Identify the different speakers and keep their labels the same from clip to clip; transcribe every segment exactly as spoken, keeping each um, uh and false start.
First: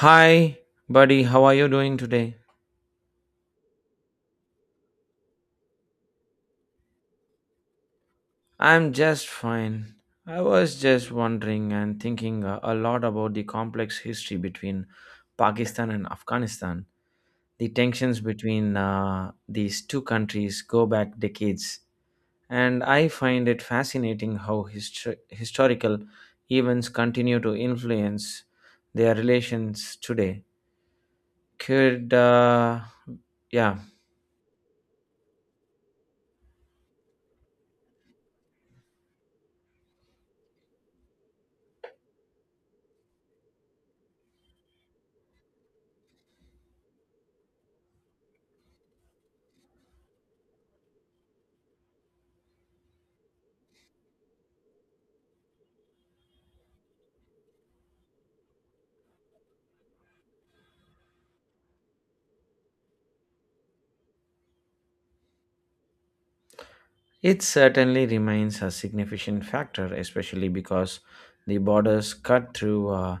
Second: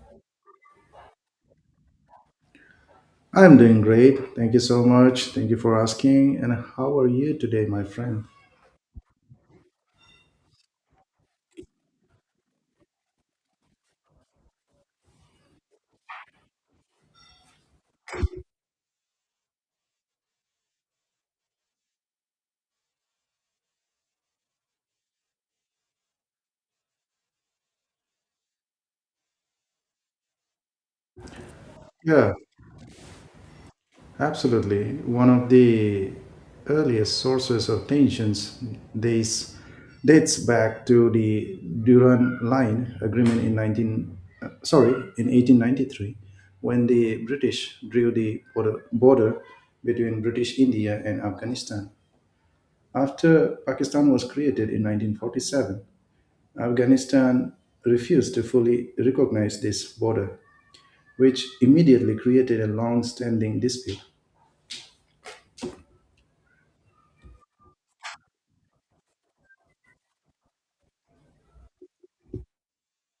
Speaker 1: Hi, buddy, how are you doing today?
Speaker 2: I'm doing great. Thank you so much. Thank you for asking. And how are you today, my friend?
Speaker 1: I'm just fine. I was just wondering and thinking a a lot about the complex history between Pakistan and Afghanistan. The tensions between uh, these two countries go back decades, and I find it fascinating how histor- historical events continue to influence their relations today. Could,
Speaker 2: Yeah,
Speaker 1: uh, yeah,
Speaker 2: absolutely. One of the earliest sources of tensions dates dates back to the Durand Line Agreement in nineteen uh, sorry, in eighteen ninety-three when the British drew the border, border between British India and Afghanistan. After Pakistan was created in nineteen forty-seven, Afghanistan refused to fully recognize this border, which immediately created a long standing dispute.
Speaker 1: It certainly remains a significant factor, especially because the borders cut through uh,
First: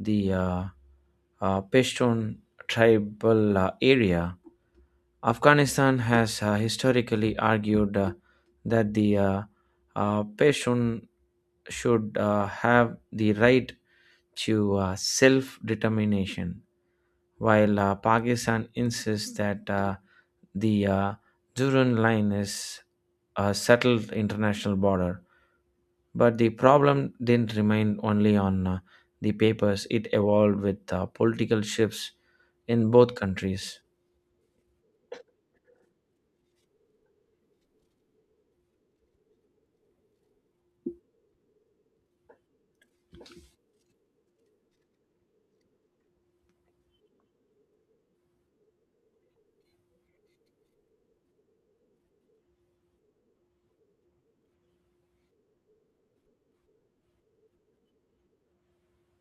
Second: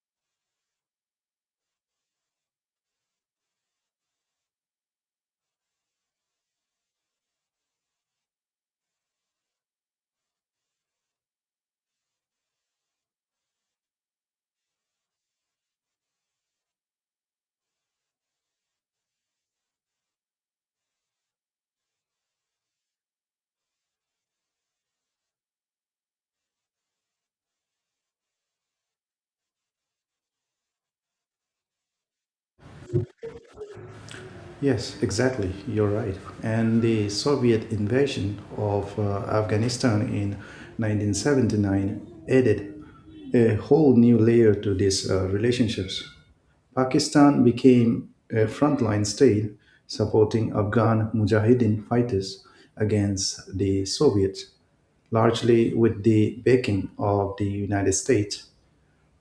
Speaker 1: the uh, uh, Pashtun tribal uh, area. Afghanistan has uh, historically argued uh, that the uh, uh, Pashtun should uh, have the right to uh, self determination, while uh, Pakistan insists that uh, the uh, Durand line is a settled international border. But the problem didn't remain only on uh, the papers, it evolved with uh, political shifts in both countries.
Speaker 2: Yes, exactly. You're right. And the Soviet invasion of uh, Afghanistan in nineteen seventy-nine added a whole new layer to these uh, relationships. Pakistan became a frontline state supporting Afghan Mujahideen fighters against the Soviets, largely with the backing of the United States.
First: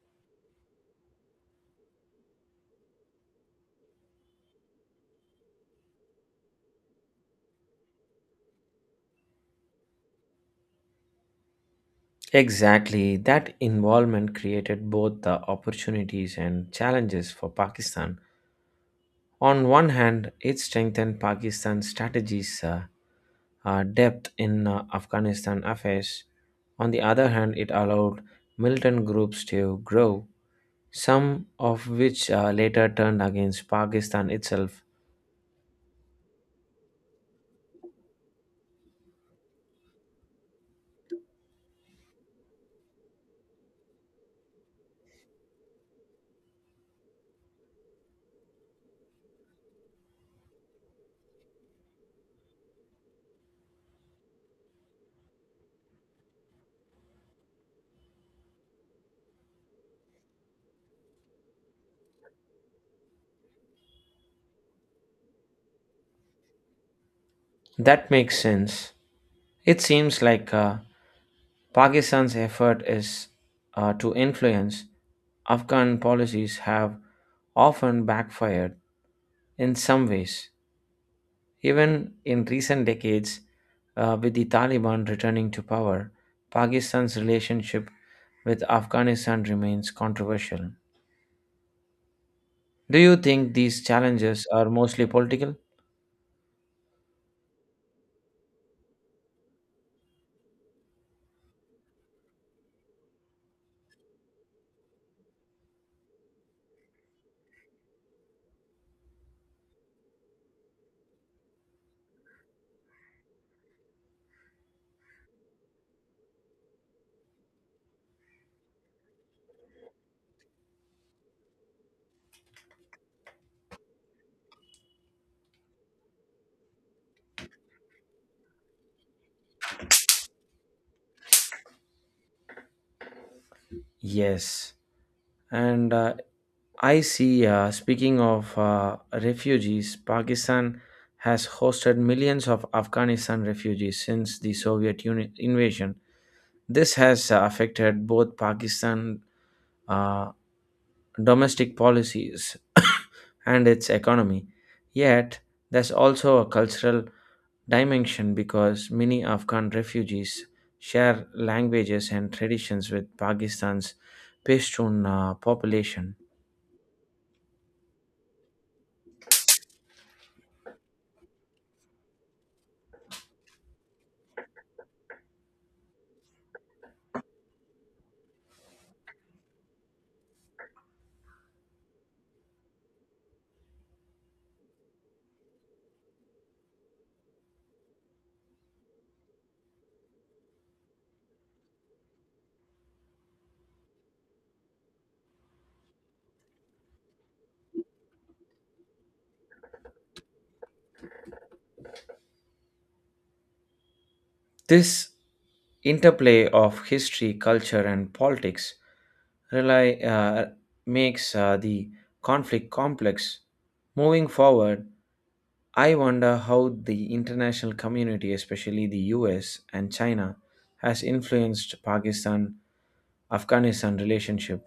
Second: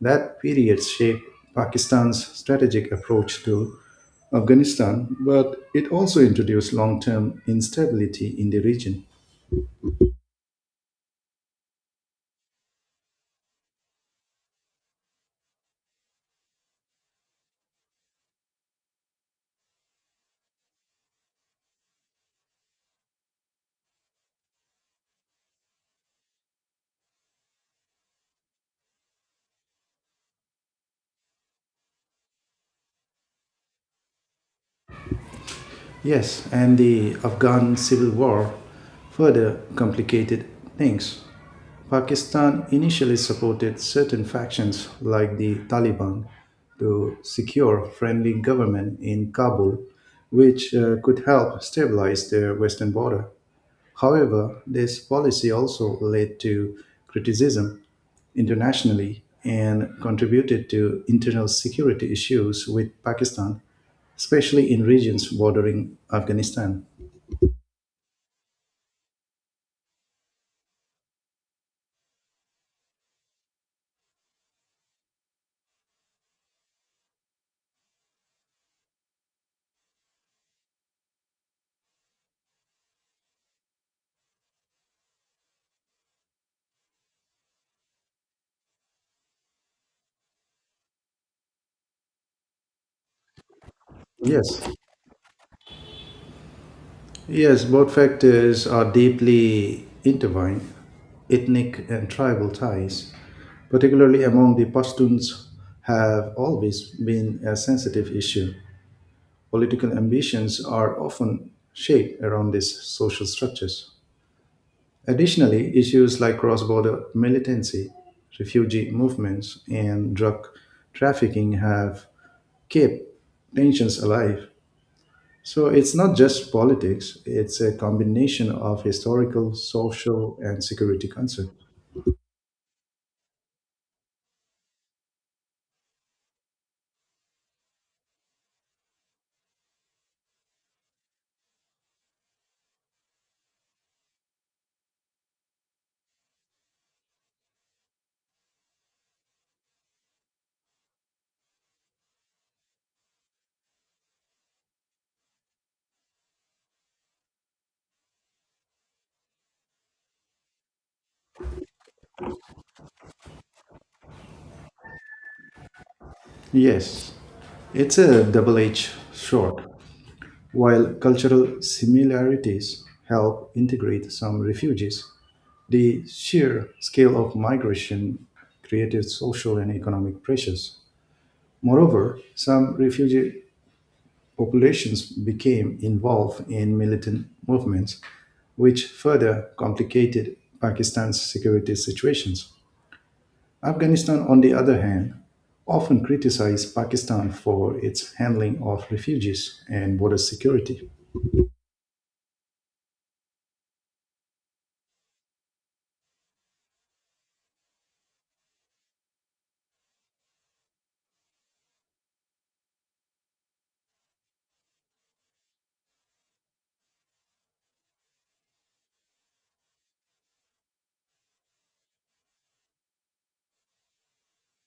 Speaker 2: That period shaped Pakistan's strategic approach to Afghanistan, but it also introduced long term instability in the region.
Speaker 1: Exactly, that involvement created both the opportunities and challenges for Pakistan. On one hand, it strengthened Pakistan's strategies uh, uh, depth in uh, Afghanistan affairs. On the other hand, it allowed militant groups to grow, some of which uh, later turned against Pakistan itself.
Speaker 2: Yes, and the Afghan civil war further complicated things. Pakistan initially supported certain factions like the Taliban to secure friendly government in Kabul, which uh, could help stabilize their western border. However, this policy also led to criticism internationally and contributed to internal security issues with Pakistan, especially in regions bordering Afghanistan.
Speaker 1: That makes sense. It seems like uh, Pakistan's effort is uh, to influence Afghan policies have often backfired in some ways. Even in recent decades, uh, with the Taliban returning to power, Pakistan's relationship with Afghanistan remains controversial. Do you think these challenges
Speaker 2: Yes.
Speaker 1: are mostly political?
Speaker 2: Yes, both factors are deeply intertwined. Ethnic and tribal ties, particularly among the Pashtuns, have always been a sensitive issue. Political ambitions are often shaped around these social structures. Additionally, issues like cross border militancy, refugee movements, and drug trafficking have kept tensions alive. So it's not just politics, it's a combination of historical, social, and security concerns.
Speaker 1: Yes. And uh, I see. Uh, speaking of uh, refugees, Pakistan has hosted millions of Afghanistan refugees since the Soviet Union invasion. This has uh, affected both Pakistan uh, domestic policies and its economy. Yet, there's also a cultural dimension because many Afghan refugees share languages and traditions with Pakistan's Pashtun uh, population.
Speaker 2: Yes, it's a double edged sword. While cultural similarities help integrate some refugees, the sheer scale of migration created social and economic pressures. Moreover, some refugee populations became involved in militant movements, which further complicated Pakistan's security situations. Afghanistan, on the other hand, often criticized Pakistan for its handling of refugees and border security.
Speaker 1: This interplay of history, culture, and politics rely, uh, makes uh, the conflict complex. Moving forward, I wonder how the international community, especially the U S and China, has influenced Pakistan Afghanistan relationship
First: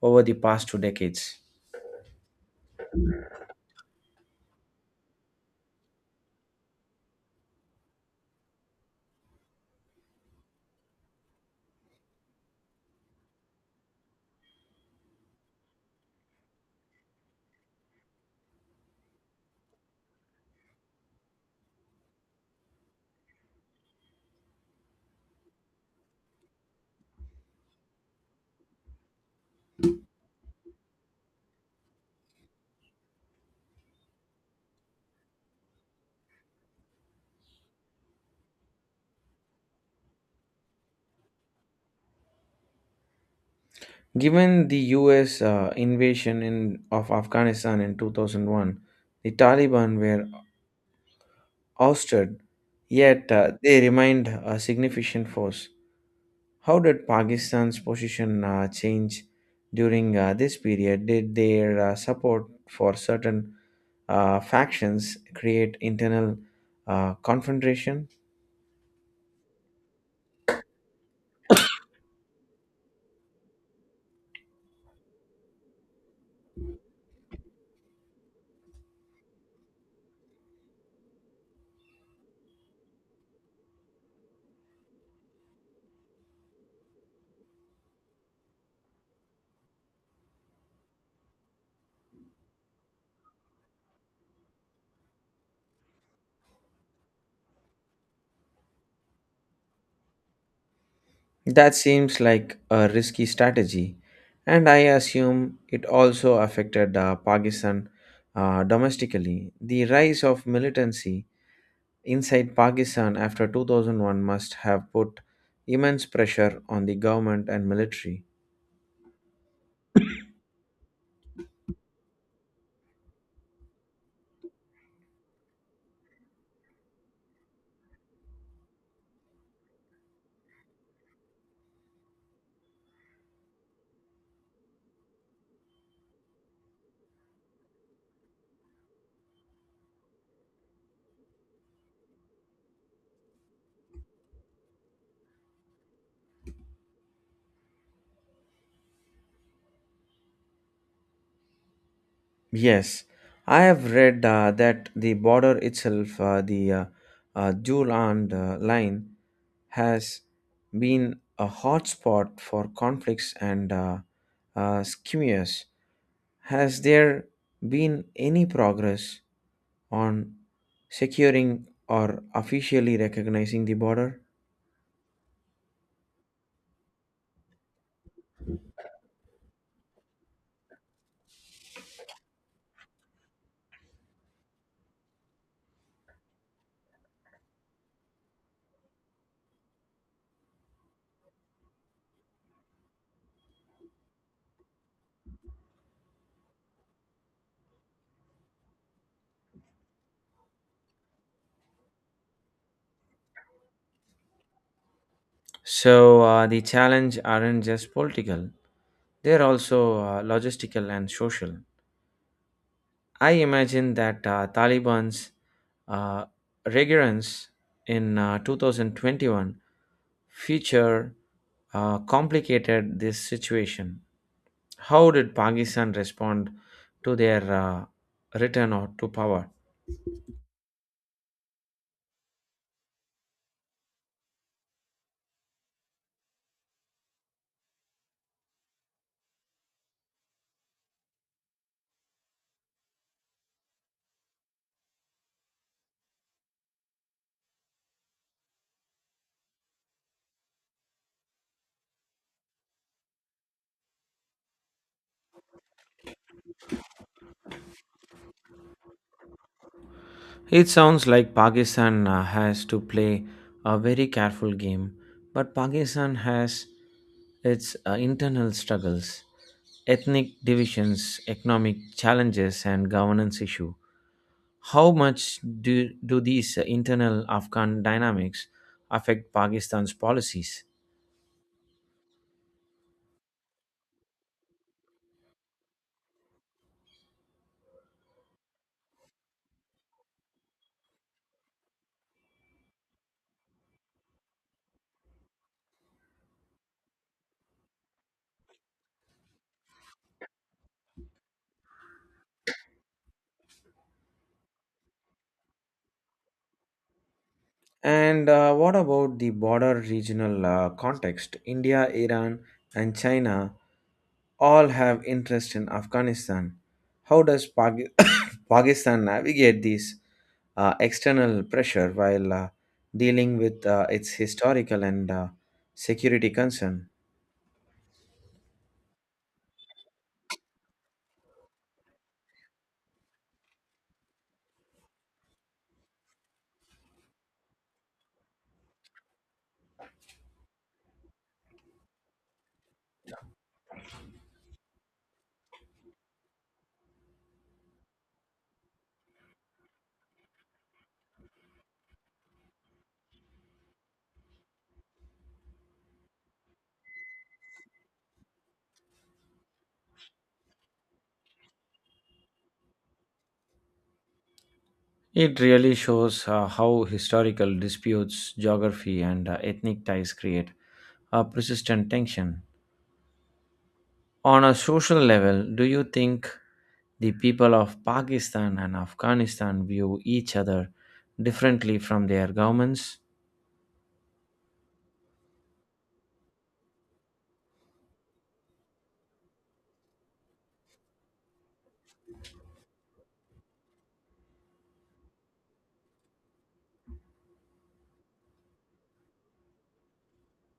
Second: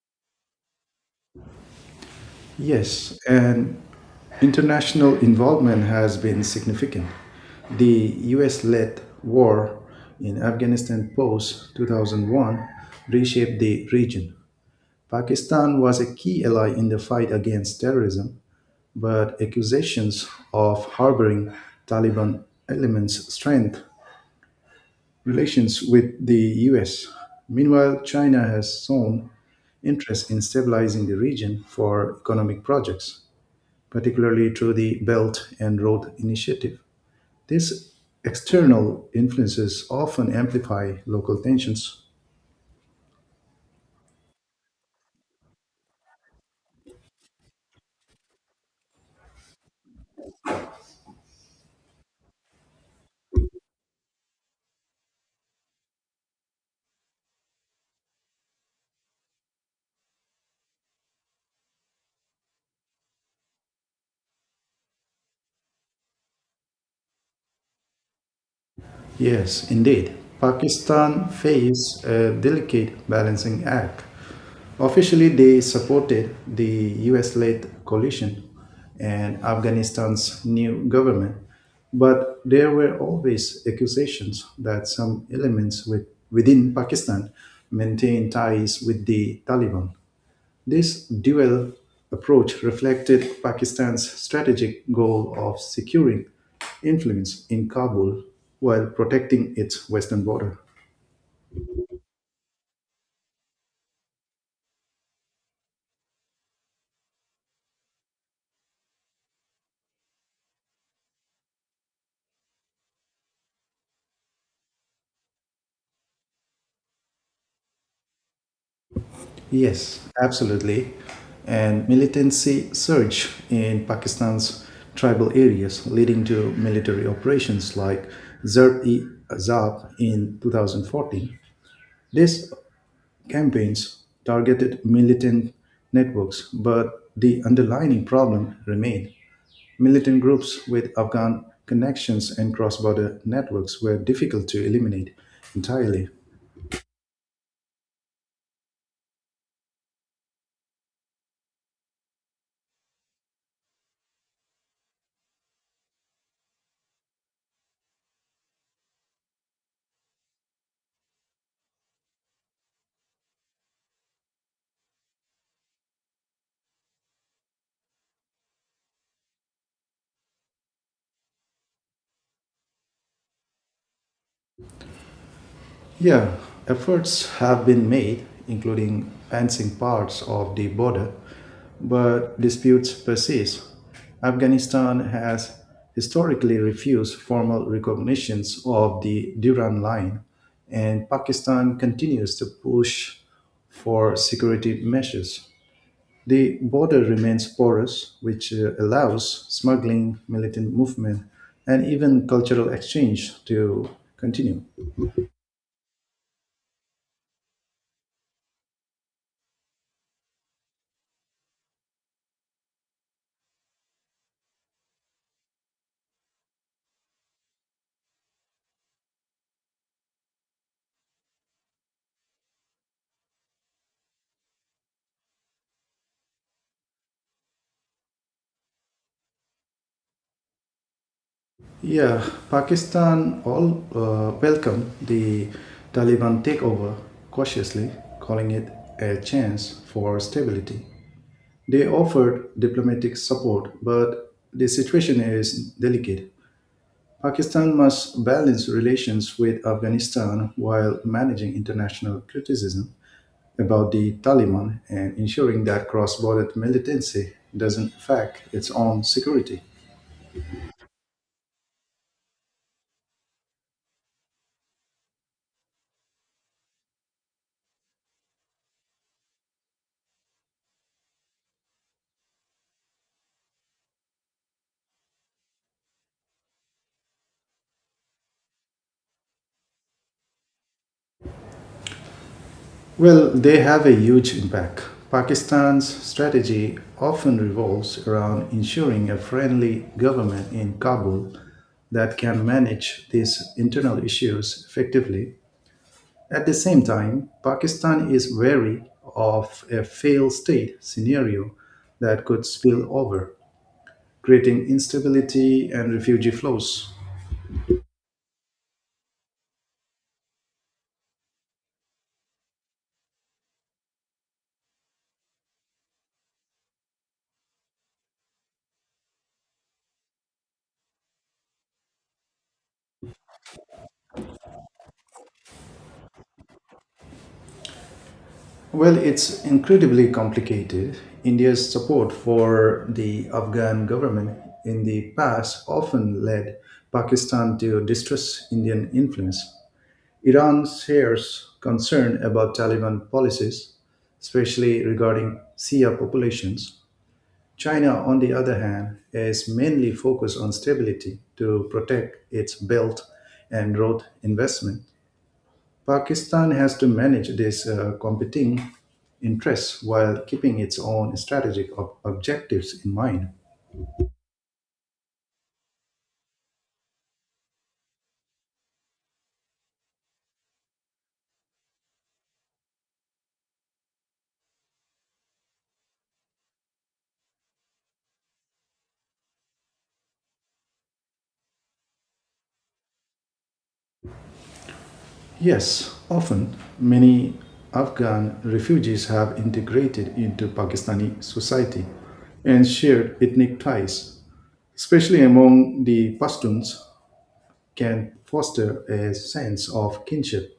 Speaker 1: over the past two decades.
Speaker 2: Yes, and international involvement has been significant. The U S led war in Afghanistan post two thousand one reshaped the region. Pakistan was a key ally in the fight against terrorism, but accusations of harboring Taliban elements strengthened relations with the U S. Meanwhile, China has shown interest in stabilizing the region for economic projects, particularly through the Belt and Road Initiative. These external influences often amplify local tensions.
Speaker 1: Given the U S uh, invasion in, of Afghanistan in two thousand one, the Taliban were ousted, yet uh, they remained a significant force. How did Pakistan's position uh, change during uh, this period? Did their uh, support for certain uh, factions create internal uh, confrontation?
Speaker 2: Yes, indeed. Pakistan faced a delicate balancing act. Officially, they supported the U S led coalition and Afghanistan's new government, but there were always accusations that some elements with, within Pakistan maintained ties with the Taliban. This dual approach reflected Pakistan's strategic goal of securing influence in Kabul while protecting its western border.
Speaker 1: That seems like a risky strategy, and I assume it also affected uh, Pakistan uh, domestically. The rise of militancy inside Pakistan after two thousand one must have put immense pressure on the government and military.
Speaker 2: Yes, absolutely. And militancy surged in Pakistan's tribal areas, leading to military operations like Zar-e-Azab in twenty fourteen. These campaigns targeted militant networks, but the underlying problem remained. Militant groups with Afghan connections and cross border networks were difficult to eliminate entirely.
Speaker 1: Yes, I have read uh, that the border itself, uh, the uh, uh, Juland uh, line, has been a hotspot for conflicts and uh, uh, skirmishes. Has there been any progress on securing or officially recognizing the border?
Speaker 2: Yeah, efforts have been made, including fencing parts of the border, but disputes persist. Afghanistan has historically refused formal recognitions of the Durand Line, and Pakistan continues to push for security measures. The border remains porous, which uh, allows smuggling, militant movement, and even cultural exchange to continue.
Speaker 1: So uh, the challenge aren't just political; they're also uh, logistical and social. I imagine that uh, Taliban's uh, recurrence in uh, twenty twenty-one feature uh, complicated this situation. How did Pakistan respond to their uh, return or to power?
Speaker 2: Yeah, Pakistan all uh, welcomed the Taliban takeover cautiously, calling it a chance for stability. They offered diplomatic support, but the situation is delicate. Pakistan must balance relations with Afghanistan while managing international criticism about the Taliban and ensuring that cross-border militancy doesn't affect its own security.
Speaker 1: It sounds like Pakistan uh, has to play a very careful game, but Pakistan has its uh, internal struggles, ethnic divisions, economic challenges, and governance issue. How much do, do these uh, internal Afghan dynamics affect Pakistan's policies?
Speaker 2: Well, they have a huge impact. Pakistan's strategy often revolves around ensuring a friendly government in Kabul that can manage these internal issues effectively. At the same time, Pakistan is wary of a failed state scenario that could spill over, creating instability and refugee flows.
Speaker 1: And uh, What about the border regional uh, context? India, Iran, and China all have interest in Afghanistan. How does Paki- Pakistan navigate this uh, external pressure while uh, dealing with uh, its historical and uh, security concern?
Speaker 2: Well, it's incredibly complicated. India's support for the Afghan government in the past often led Pakistan to distrust Indian influence. Iran shares concern about Taliban policies, especially regarding Shia populations. China, on the other hand, is mainly focused on stability to protect its Belt and Road investment. Pakistan has to manage these uh, competing interests while keeping its own strategic ob- objectives in mind.
Speaker 1: It really shows uh, how historical disputes, geography, and uh, ethnic ties create a persistent tension. On a social level, do you think the people of Pakistan and Afghanistan view each other differently from their governments?
Speaker 2: Yes, often many Afghan refugees have integrated into Pakistani society and shared ethnic ties, especially among the Pashtuns, can foster a sense of kinship.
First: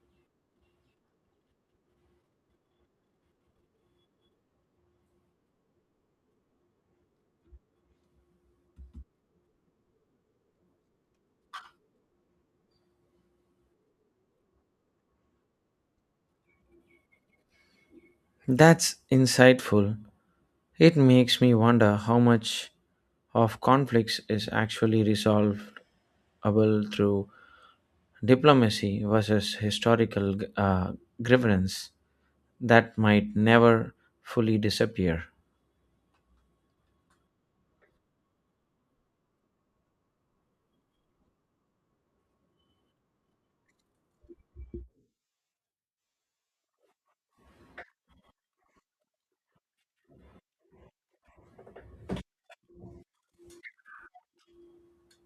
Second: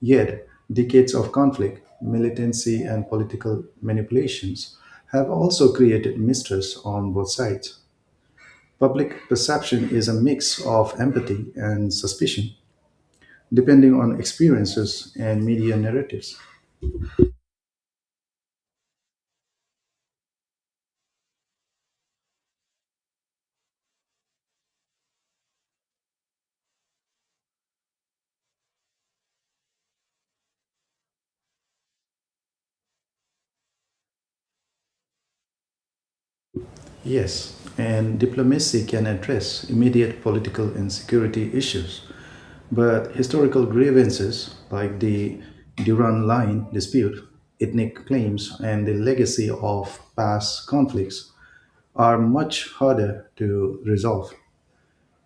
Speaker 2: Yet, decades of conflict, militancy, and political manipulations have also created mistrust on both sides. Public perception is a mix of empathy and suspicion, depending on experiences and media narratives.
Speaker 1: That's insightful. It makes me wonder how much of conflicts is actually resolvable through diplomacy versus historical uh, grievance that might never fully disappear.
Speaker 2: Yes, and diplomacy can address immediate political and security issues, but historical grievances like the Durand Line dispute, ethnic claims, and the legacy of past conflicts are much harder to resolve.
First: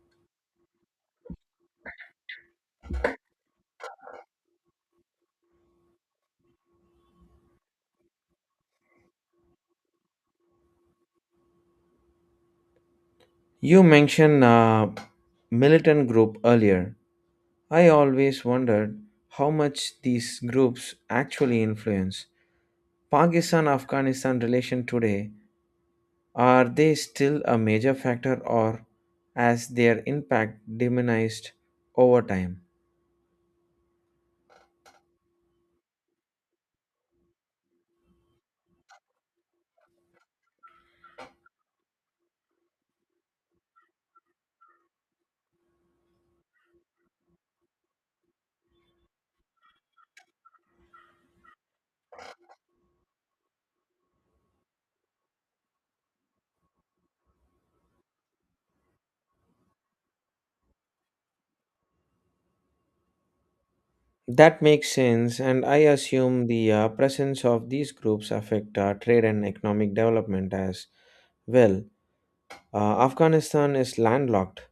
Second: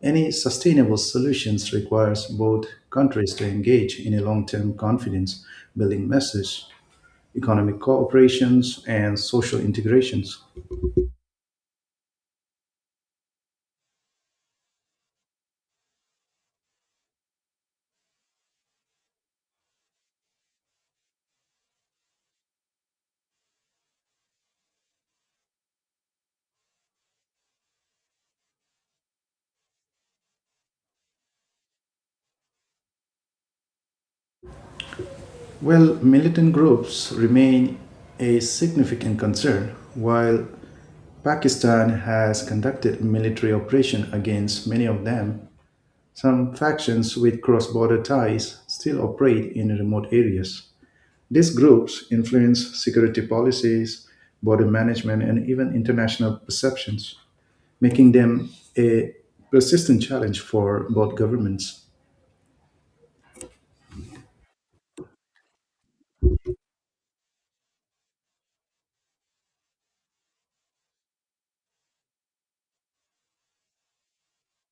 Speaker 2: Any sustainable solutions requires both countries to engage in a long-term confidence building message, economic cooperations, and social integrations.
Speaker 1: You mentioned a militant group earlier. I always wondered how much these groups actually influence Pakistan Afghanistan relation today. Are they still a major factor or has their impact diminished over time?
Speaker 2: Well, militant groups remain a significant concern. While Pakistan has conducted military operations against many of them, some factions with cross border ties still operate in remote areas. These groups influence security policies, border management, and even international perceptions, making them a persistent challenge for both governments.
Speaker 1: That makes sense, and I assume the uh, presence of these groups affect uh, trade and economic development as well. Uh, Afghanistan is landlocked,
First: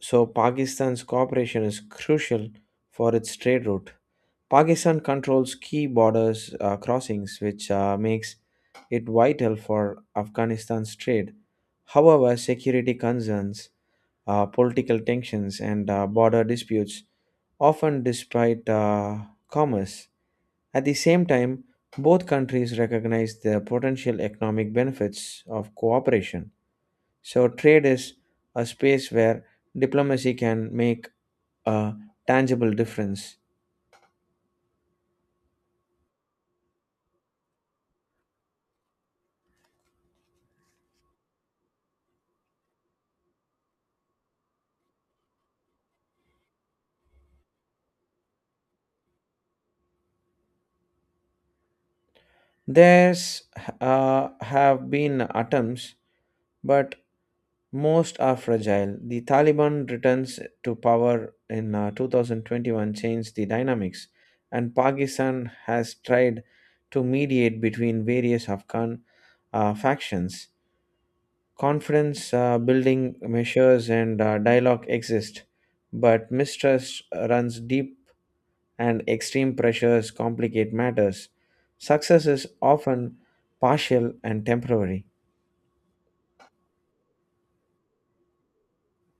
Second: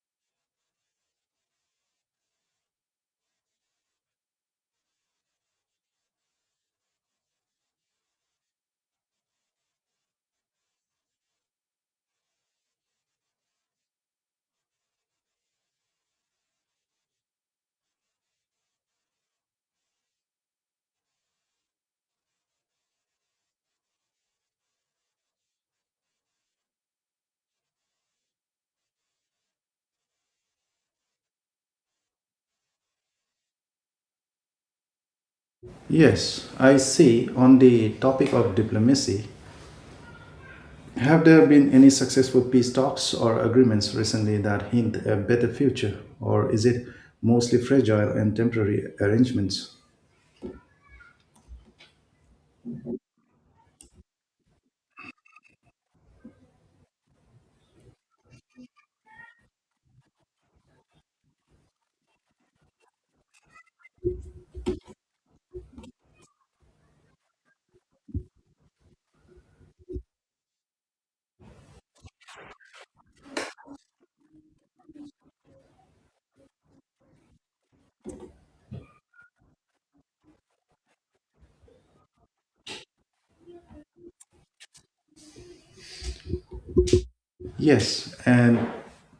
Speaker 1: so Pakistan's cooperation is crucial for its trade route. Pakistan controls key borders uh, crossings, which uh, makes it vital for Afghanistan's trade. However, security concerns, uh, political tensions, and uh, border disputes often despite uh, commerce. At the same time, both countries recognize the potential economic benefits of cooperation. So, trade is a space where diplomacy can make a tangible difference.
Speaker 2: Yes, I see. On the topic of diplomacy, have there been any successful peace talks or agreements recently that hint a better future, or is it mostly fragile and temporary arrangements?
Speaker 1: There's uh, have been attempts, but most are fragile. The Taliban returns to power in uh, twenty twenty-one changed the dynamics, and Pakistan has tried to mediate between various Afghan uh, factions. Confidence uh, building measures and uh, dialogue exist, but mistrust runs deep and extreme pressures complicate matters. Success is often partial and temporary.
Speaker 2: Yes, and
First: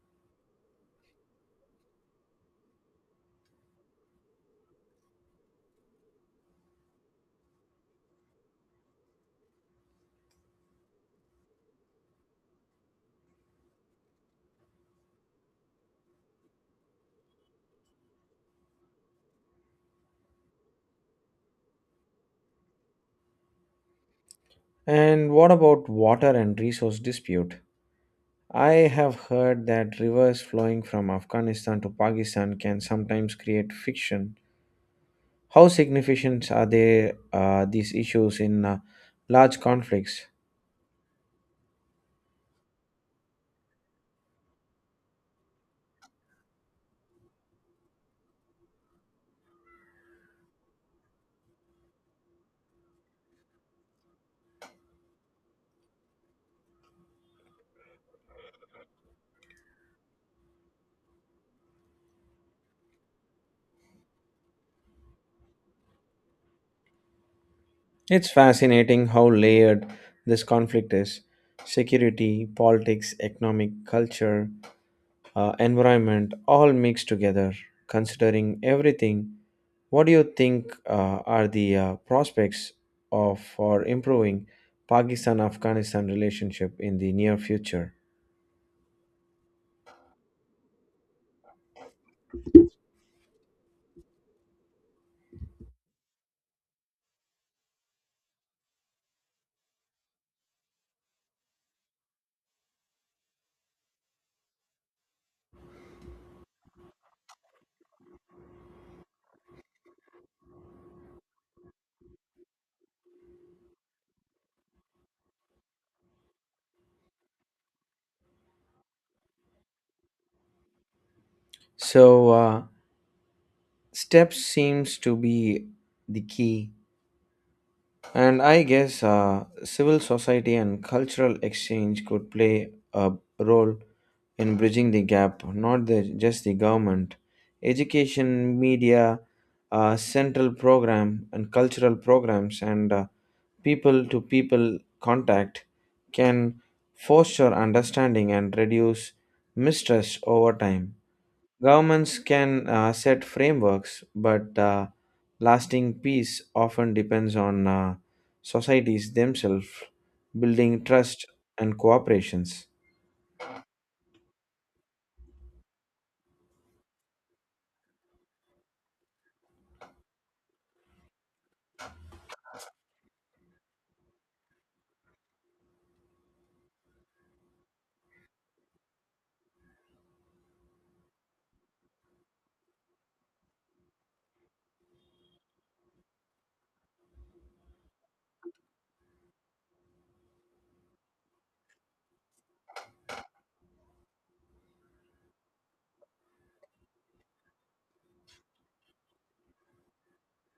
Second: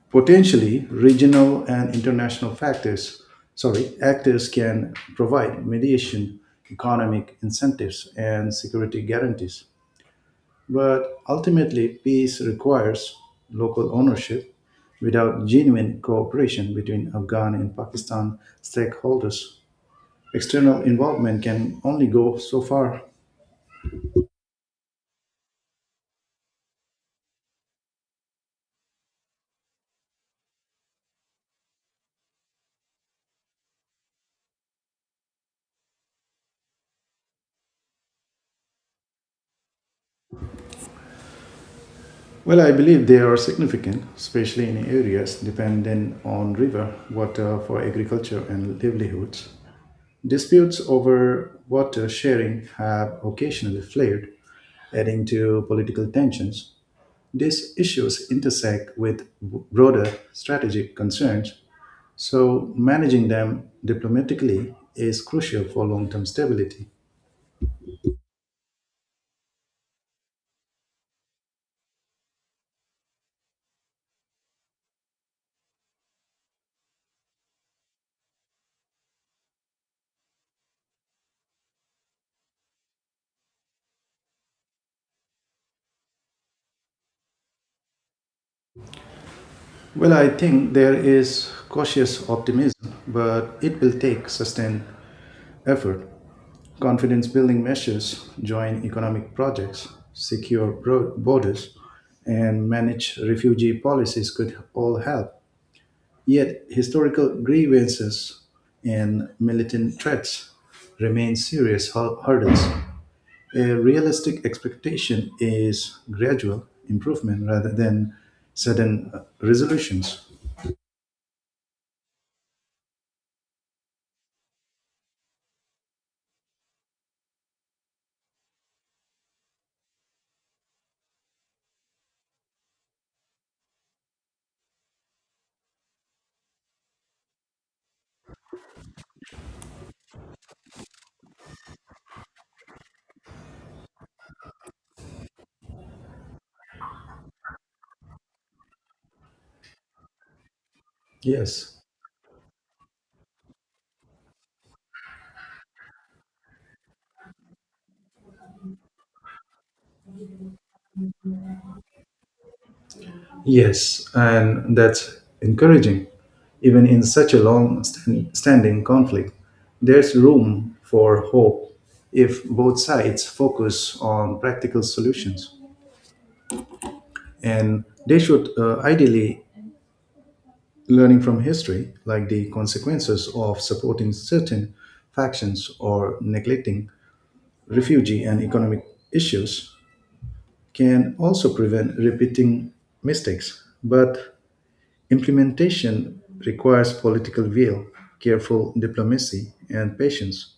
Speaker 2: potentially regional and international factors, sorry, actors can provide mediation, economic incentives, and security guarantees. But ultimately, peace requires local ownership without genuine cooperation between Afghan and Pakistan stakeholders. External involvement can only go so far.
Speaker 1: And what about water and resource dispute? I have heard that rivers flowing from Afghanistan to Pakistan can sometimes create friction. How significant are they, uh, these issues in uh, large conflicts?
Speaker 2: Well, I believe they are significant, especially in areas dependent on river water for agriculture and livelihoods. Disputes over water sharing have occasionally flared, adding to political tensions. These issues intersect with broader strategic concerns, so managing them diplomatically is crucial for long term stability.
Speaker 1: It's fascinating how layered this conflict is. Security, politics, economic, culture, uh, environment all mixed together. Considering everything, what do you think uh, are the uh, prospects of for improving Pakistan-Afghanistan relationship in the near future?
Speaker 2: Well, I think there is cautious optimism, but it will take sustained effort. Confidence building measures, joint economic projects, secure bro- borders, and manage refugee policies could all help. Yet, historical grievances and militant threats remain serious hur- hurdles. A realistic expectation is gradual improvement rather than sudden uh, resolutions.
Speaker 1: So uh, steps seems to be the key. And I guess uh, civil society and cultural exchange could play a role in bridging the gap, not the, just the government. Education, media, uh, central program, and cultural programs, and uh, people to people contact can foster understanding and reduce mistrust over time.
Speaker 2: Yes.
Speaker 1: Governments can uh, set frameworks, but uh, lasting peace often depends on uh, societies themselves building trust and cooperations.
Speaker 2: Yes, and that's encouraging. Even in such a long stand- standing conflict, there's room for hope if both sides focus on practical solutions. And they should uh, ideally learning from history, like the consequences of supporting certain factions or neglecting refugee and economic issues, can also prevent repeating mistakes. But implementation requires political will, careful diplomacy, and patience,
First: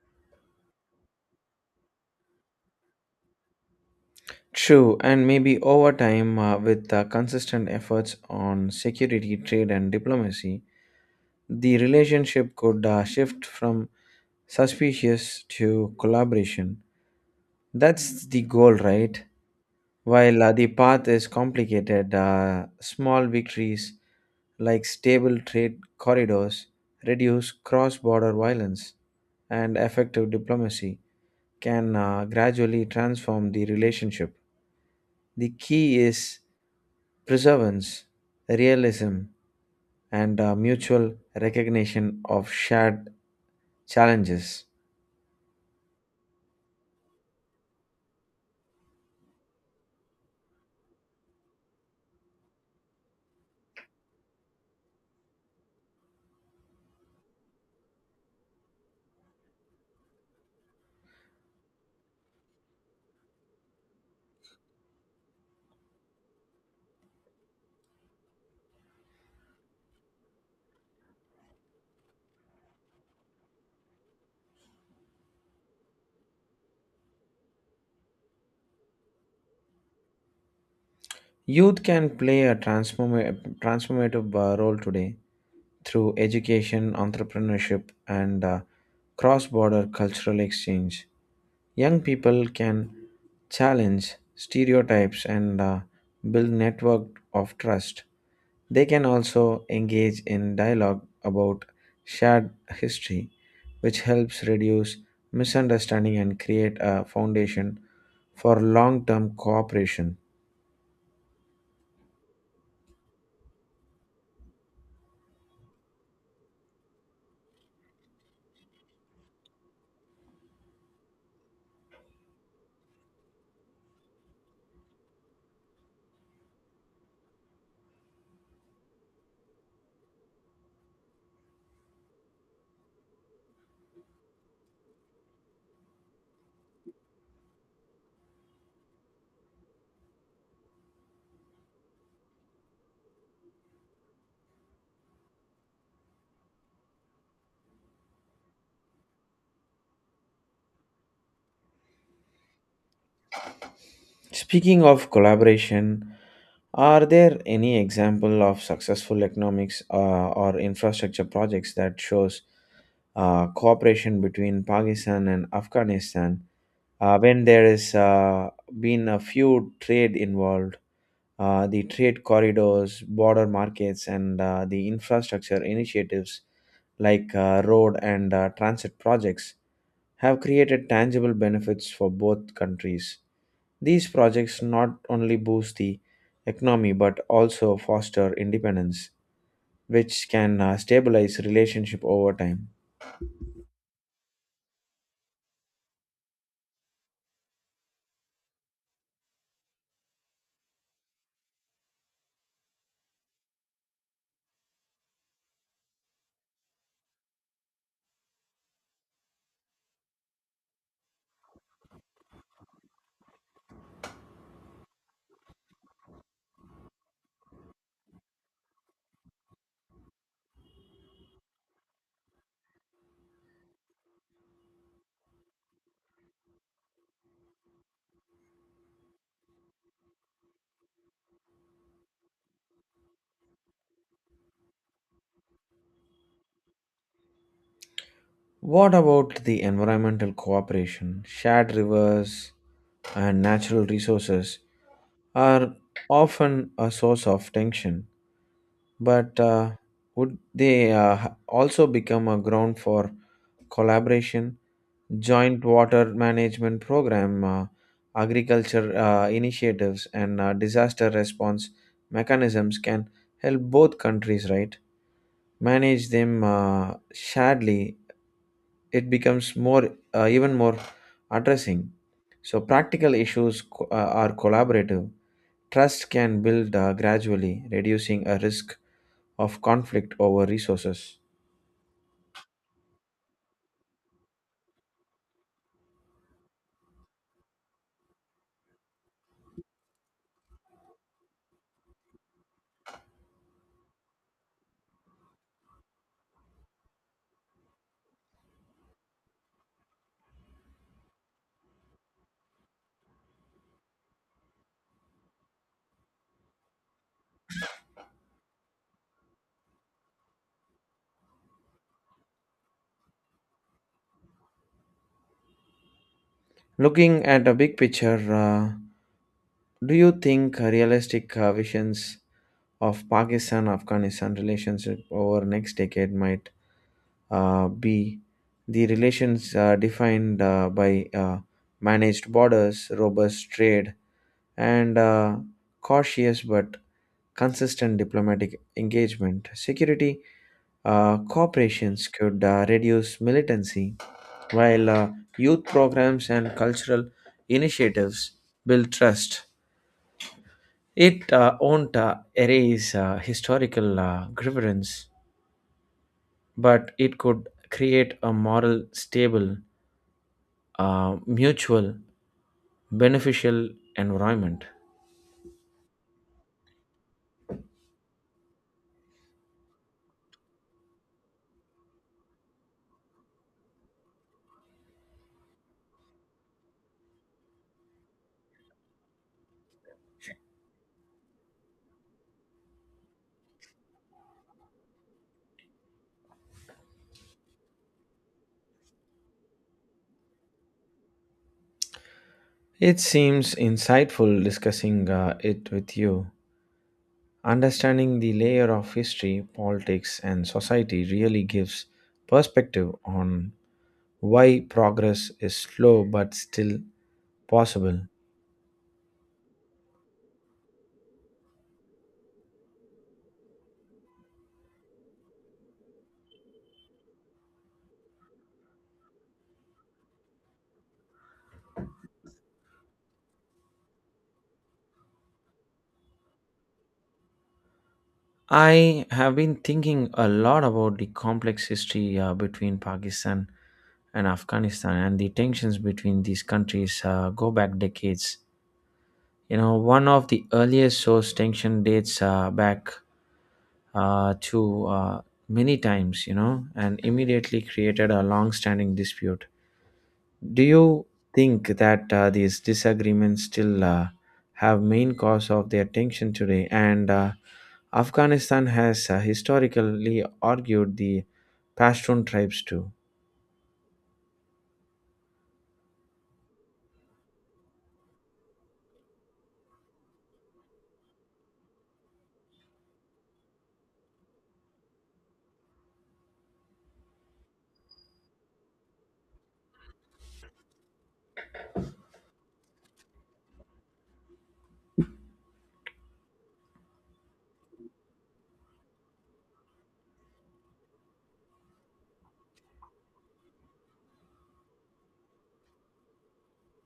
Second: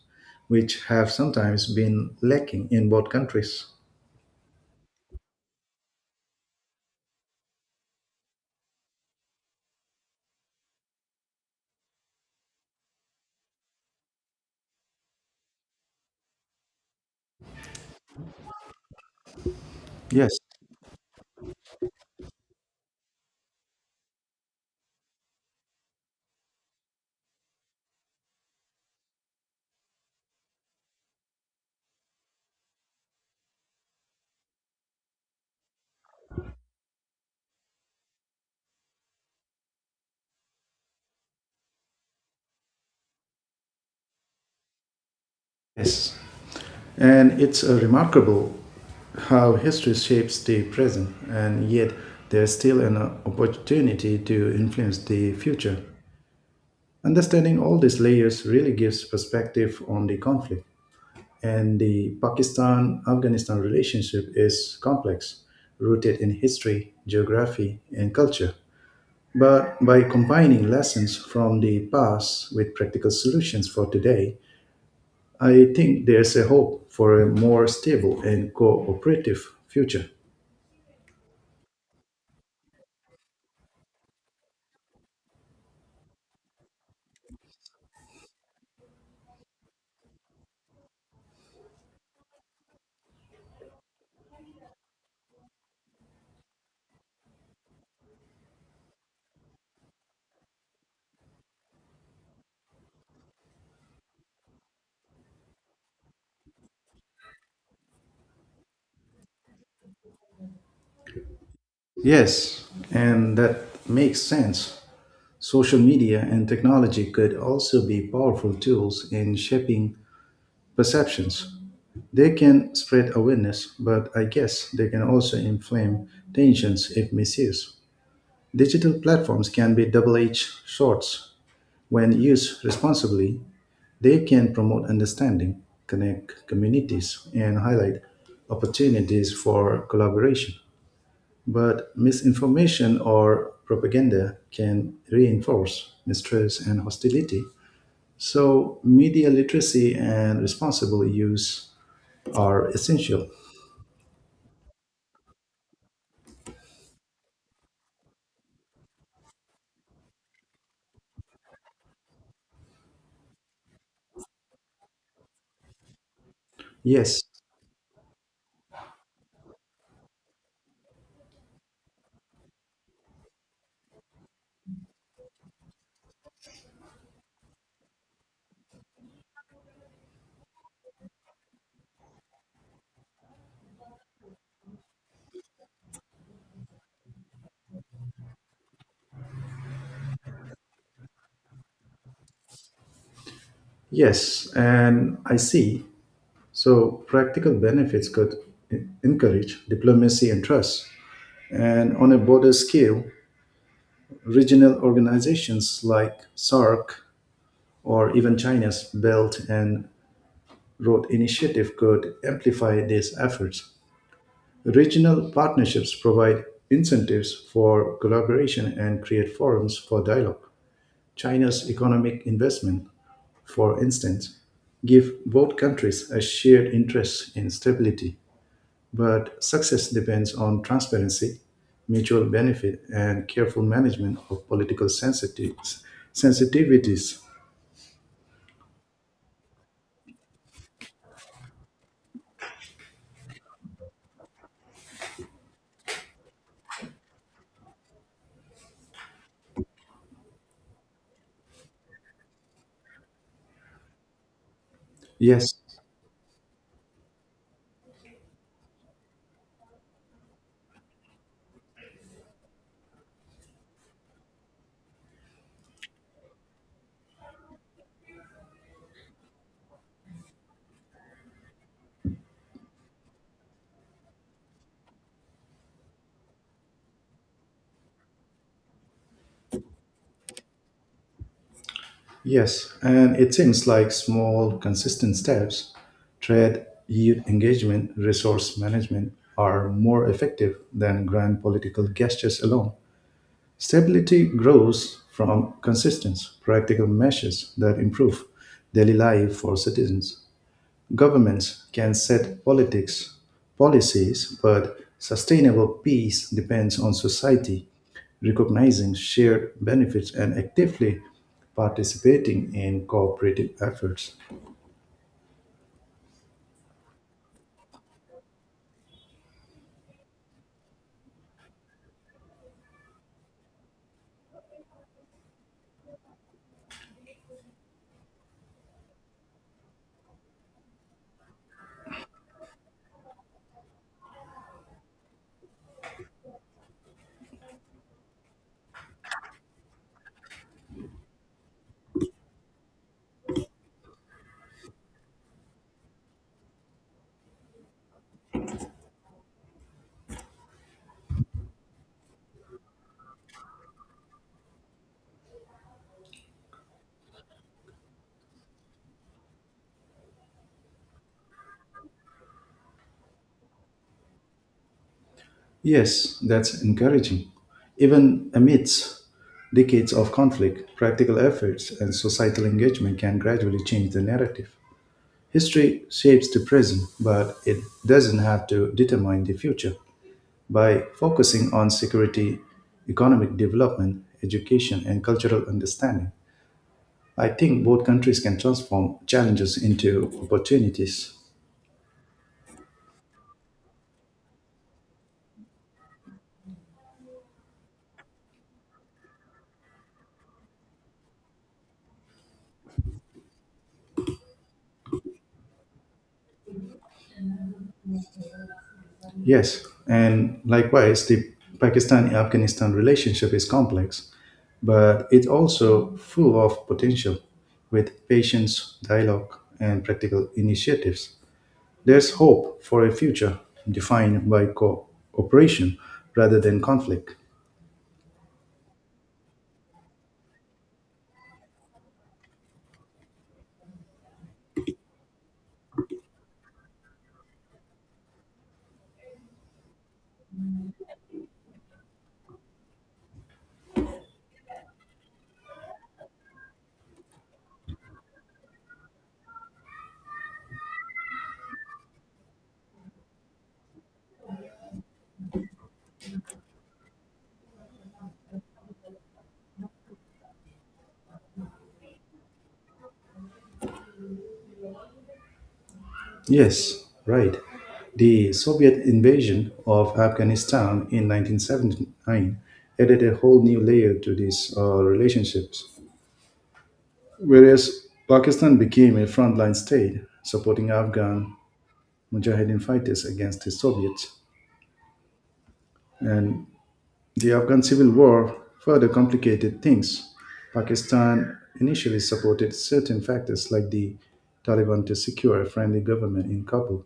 Speaker 2: which have sometimes been lacking in both countries.
Speaker 1: True, and maybe over time, uh, with uh, consistent efforts on security, trade, and diplomacy, the relationship could uh, shift from suspicious to collaboration. That's the goal, right?
Speaker 2: Yes,
Speaker 1: While uh, the path is complicated, uh, small victories like stable trade corridors reduce cross border violence and effective diplomacy can uh, gradually transform the relationship. The key is perseverance, realism, and uh, mutual recognition of shared challenges.
Speaker 2: yes, and it's uh, remarkable how history shapes the present, and yet there's still an uh, opportunity to influence the future. Understanding all these layers really gives perspective on the conflict. And the Pakistan Afghanistan relationship is complex, rooted in history, geography, and culture. But by combining lessons from the past with practical solutions for today, I think there's a hope for a more stable and cooperative future.
Speaker 1: Youth can play a transforma- transformative uh, role today through education, entrepreneurship, and uh, cross border cultural exchange. Young people can challenge stereotypes and uh, build network of trust. They can also engage in dialogue about shared history, which helps reduce misunderstanding and create a foundation for long term cooperation.
Speaker 2: Yes, and that makes sense. Social media and technology could also be powerful tools in shaping perceptions. They can spread awareness, but I guess they can also inflame tensions if misused. Digital platforms can be double edged swords. When used responsibly, they can promote understanding, connect communities, and highlight opportunities for collaboration. But misinformation or propaganda can reinforce mistrust and hostility. So, media literacy and responsible use are essential.
Speaker 1: Speaking of collaboration, are there any example of successful economics uh, or infrastructure projects that shows uh, cooperation between Pakistan and Afghanistan? Uh,
Speaker 2: Yes.
Speaker 1: when there is uh, been a few trade involved, uh, the trade corridors, border markets, and uh, the infrastructure initiatives like uh, road and uh, transit projects have created tangible benefits for both countries. These projects not only boost the economy but also foster independence, which can uh, stabilize relationship over time.
Speaker 2: Yes, and I see. So practical benefits could en- encourage diplomacy and trust. And on a border scale, regional organizations like S A R C or even China's Belt and Road Initiative could amplify these efforts. Regional partnerships provide incentives for collaboration and create forums for dialogue. China's economic investment, for instance, give both countries a shared interest in stability. But success depends on transparency, mutual benefit, and careful management of political sensitivities. sensitivities.
Speaker 1: What about the environmental cooperation? Shared rivers and natural resources are often a source of tension, but uh, would they uh, also become a ground for collaboration?
Speaker 2: Yes,
Speaker 1: Joint water management program, uh, agriculture uh, initiatives, and uh, disaster response mechanisms can help both countries, right? Manage them uh, sharedly. It becomes more, uh, even more addressing. So practical issues co- uh, are collaborative. Trust can build uh, gradually, reducing a risk of conflict over resources.
Speaker 2: yes, and it seems like small, consistent steps, trade youth engagement, resource management, are more effective than grand political gestures alone. Stability grows from consistent, practical measures that improve daily life for citizens. Governments can set politics, policies, but sustainable peace depends on society recognizing shared benefits and actively participating in cooperative efforts.
Speaker 1: Looking at a big picture, uh, do you think realistic uh, visions of Pakistan-Afghanistan relationship over next decade might uh, be the relations uh, defined uh, by uh, managed borders, robust trade, and uh, cautious but consistent diplomatic engagement? Security uh, corporations could uh, reduce militancy, while uh, youth programs and cultural initiatives build trust. It uh, won't uh, erase uh, historical uh, grievance, but it could create a moral, stable, uh, mutual, beneficial environment.
Speaker 2: Yes, that's encouraging. Even amidst decades of conflict, practical efforts and societal engagement can gradually change the narrative. History shapes the present, but it doesn't have to determine the future. By focusing on security, economic development, education, and cultural understanding, I think both countries can transform challenges into opportunities.
Speaker 1: It seems insightful discussing uh, it with you. Understanding the layer of history, politics, and society really gives perspective on why progress is slow but still possible.
Speaker 2: Yes, and likewise, the Pakistan Afghanistan relationship is complex, but it's also full of potential with patience, dialogue, and practical initiatives. There's hope for a future defined by cooperation rather than conflict.
Speaker 1: I have been thinking a lot about the complex history uh, between Pakistan and Afghanistan and the tensions between these countries uh, go back decades. You know, one of the earliest source tension dates uh, back uh, to uh, many times, you know, and immediately created a long standing dispute. Do you think that uh, these disagreements still uh, have main cause of their tension today? And uh, Afghanistan has uh, historically argued the Pashtun tribes too.
Speaker 2: Yes, right. The Soviet invasion of Afghanistan in nineteen seventy-nine added a whole new layer to these uh, relationships. Whereas Pakistan became a frontline state supporting Afghan Mujahideen fighters against the Soviets, and the Afghan civil war further complicated things. Pakistan initially supported certain factors like the Taliban to secure a friendly government in Kabul.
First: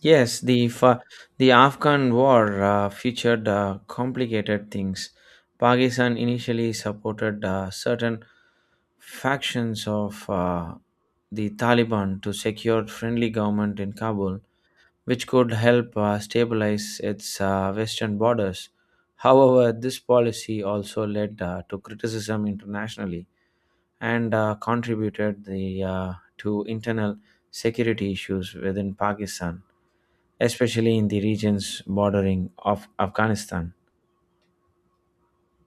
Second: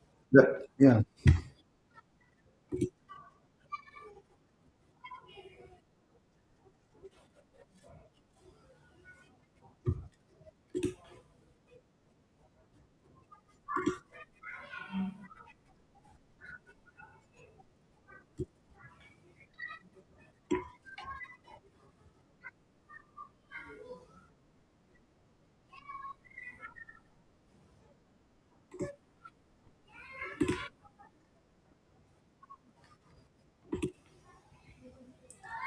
Speaker 1: Yes,
Speaker 2: That,
Speaker 1: the fa-
Speaker 2: yeah,
Speaker 1: the Afghan war uh, featured uh, complicated things. Pakistan initially supported uh, certain factions of uh, the Taliban to secure friendly government in Kabul, which could help uh, stabilize its uh, western borders. However, this policy also led uh, to criticism internationally and uh, contributed the, uh, to internal security issues within Pakistan, especially in the regions bordering of Afghanistan.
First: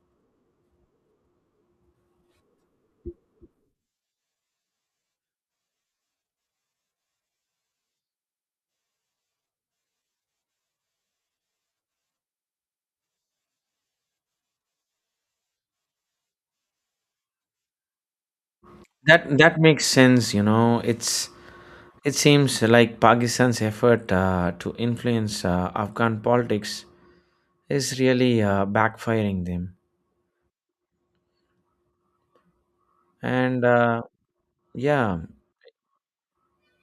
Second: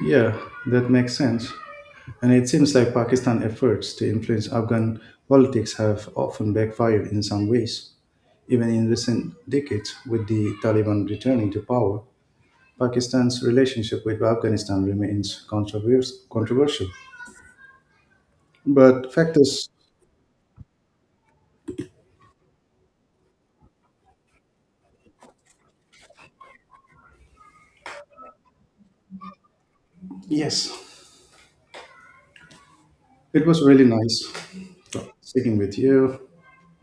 Speaker 2: yeah, that makes sense. And it seems like Pakistan's efforts to influence Afghan politics have often backfired in some ways. Even in recent decades, with the Taliban returning to power, Pakistan's relationship with Afghanistan remains controvers- controversial. But
Speaker 1: That that
Speaker 2: factors,
Speaker 1: makes sense, you know. It's it seems like Pakistan's effort uh, to influence uh, Afghan politics is really uh, backfiring them.
Speaker 2: yes, it was
Speaker 1: And
Speaker 2: really
Speaker 1: uh,
Speaker 2: nice
Speaker 1: yeah,
Speaker 2: speaking with you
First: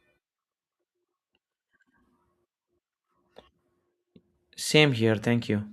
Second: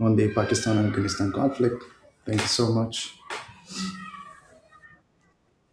Speaker 2: on the Pakistan Afghanistan conflict. Thank you so much.
Speaker 1: Same here. Thank you.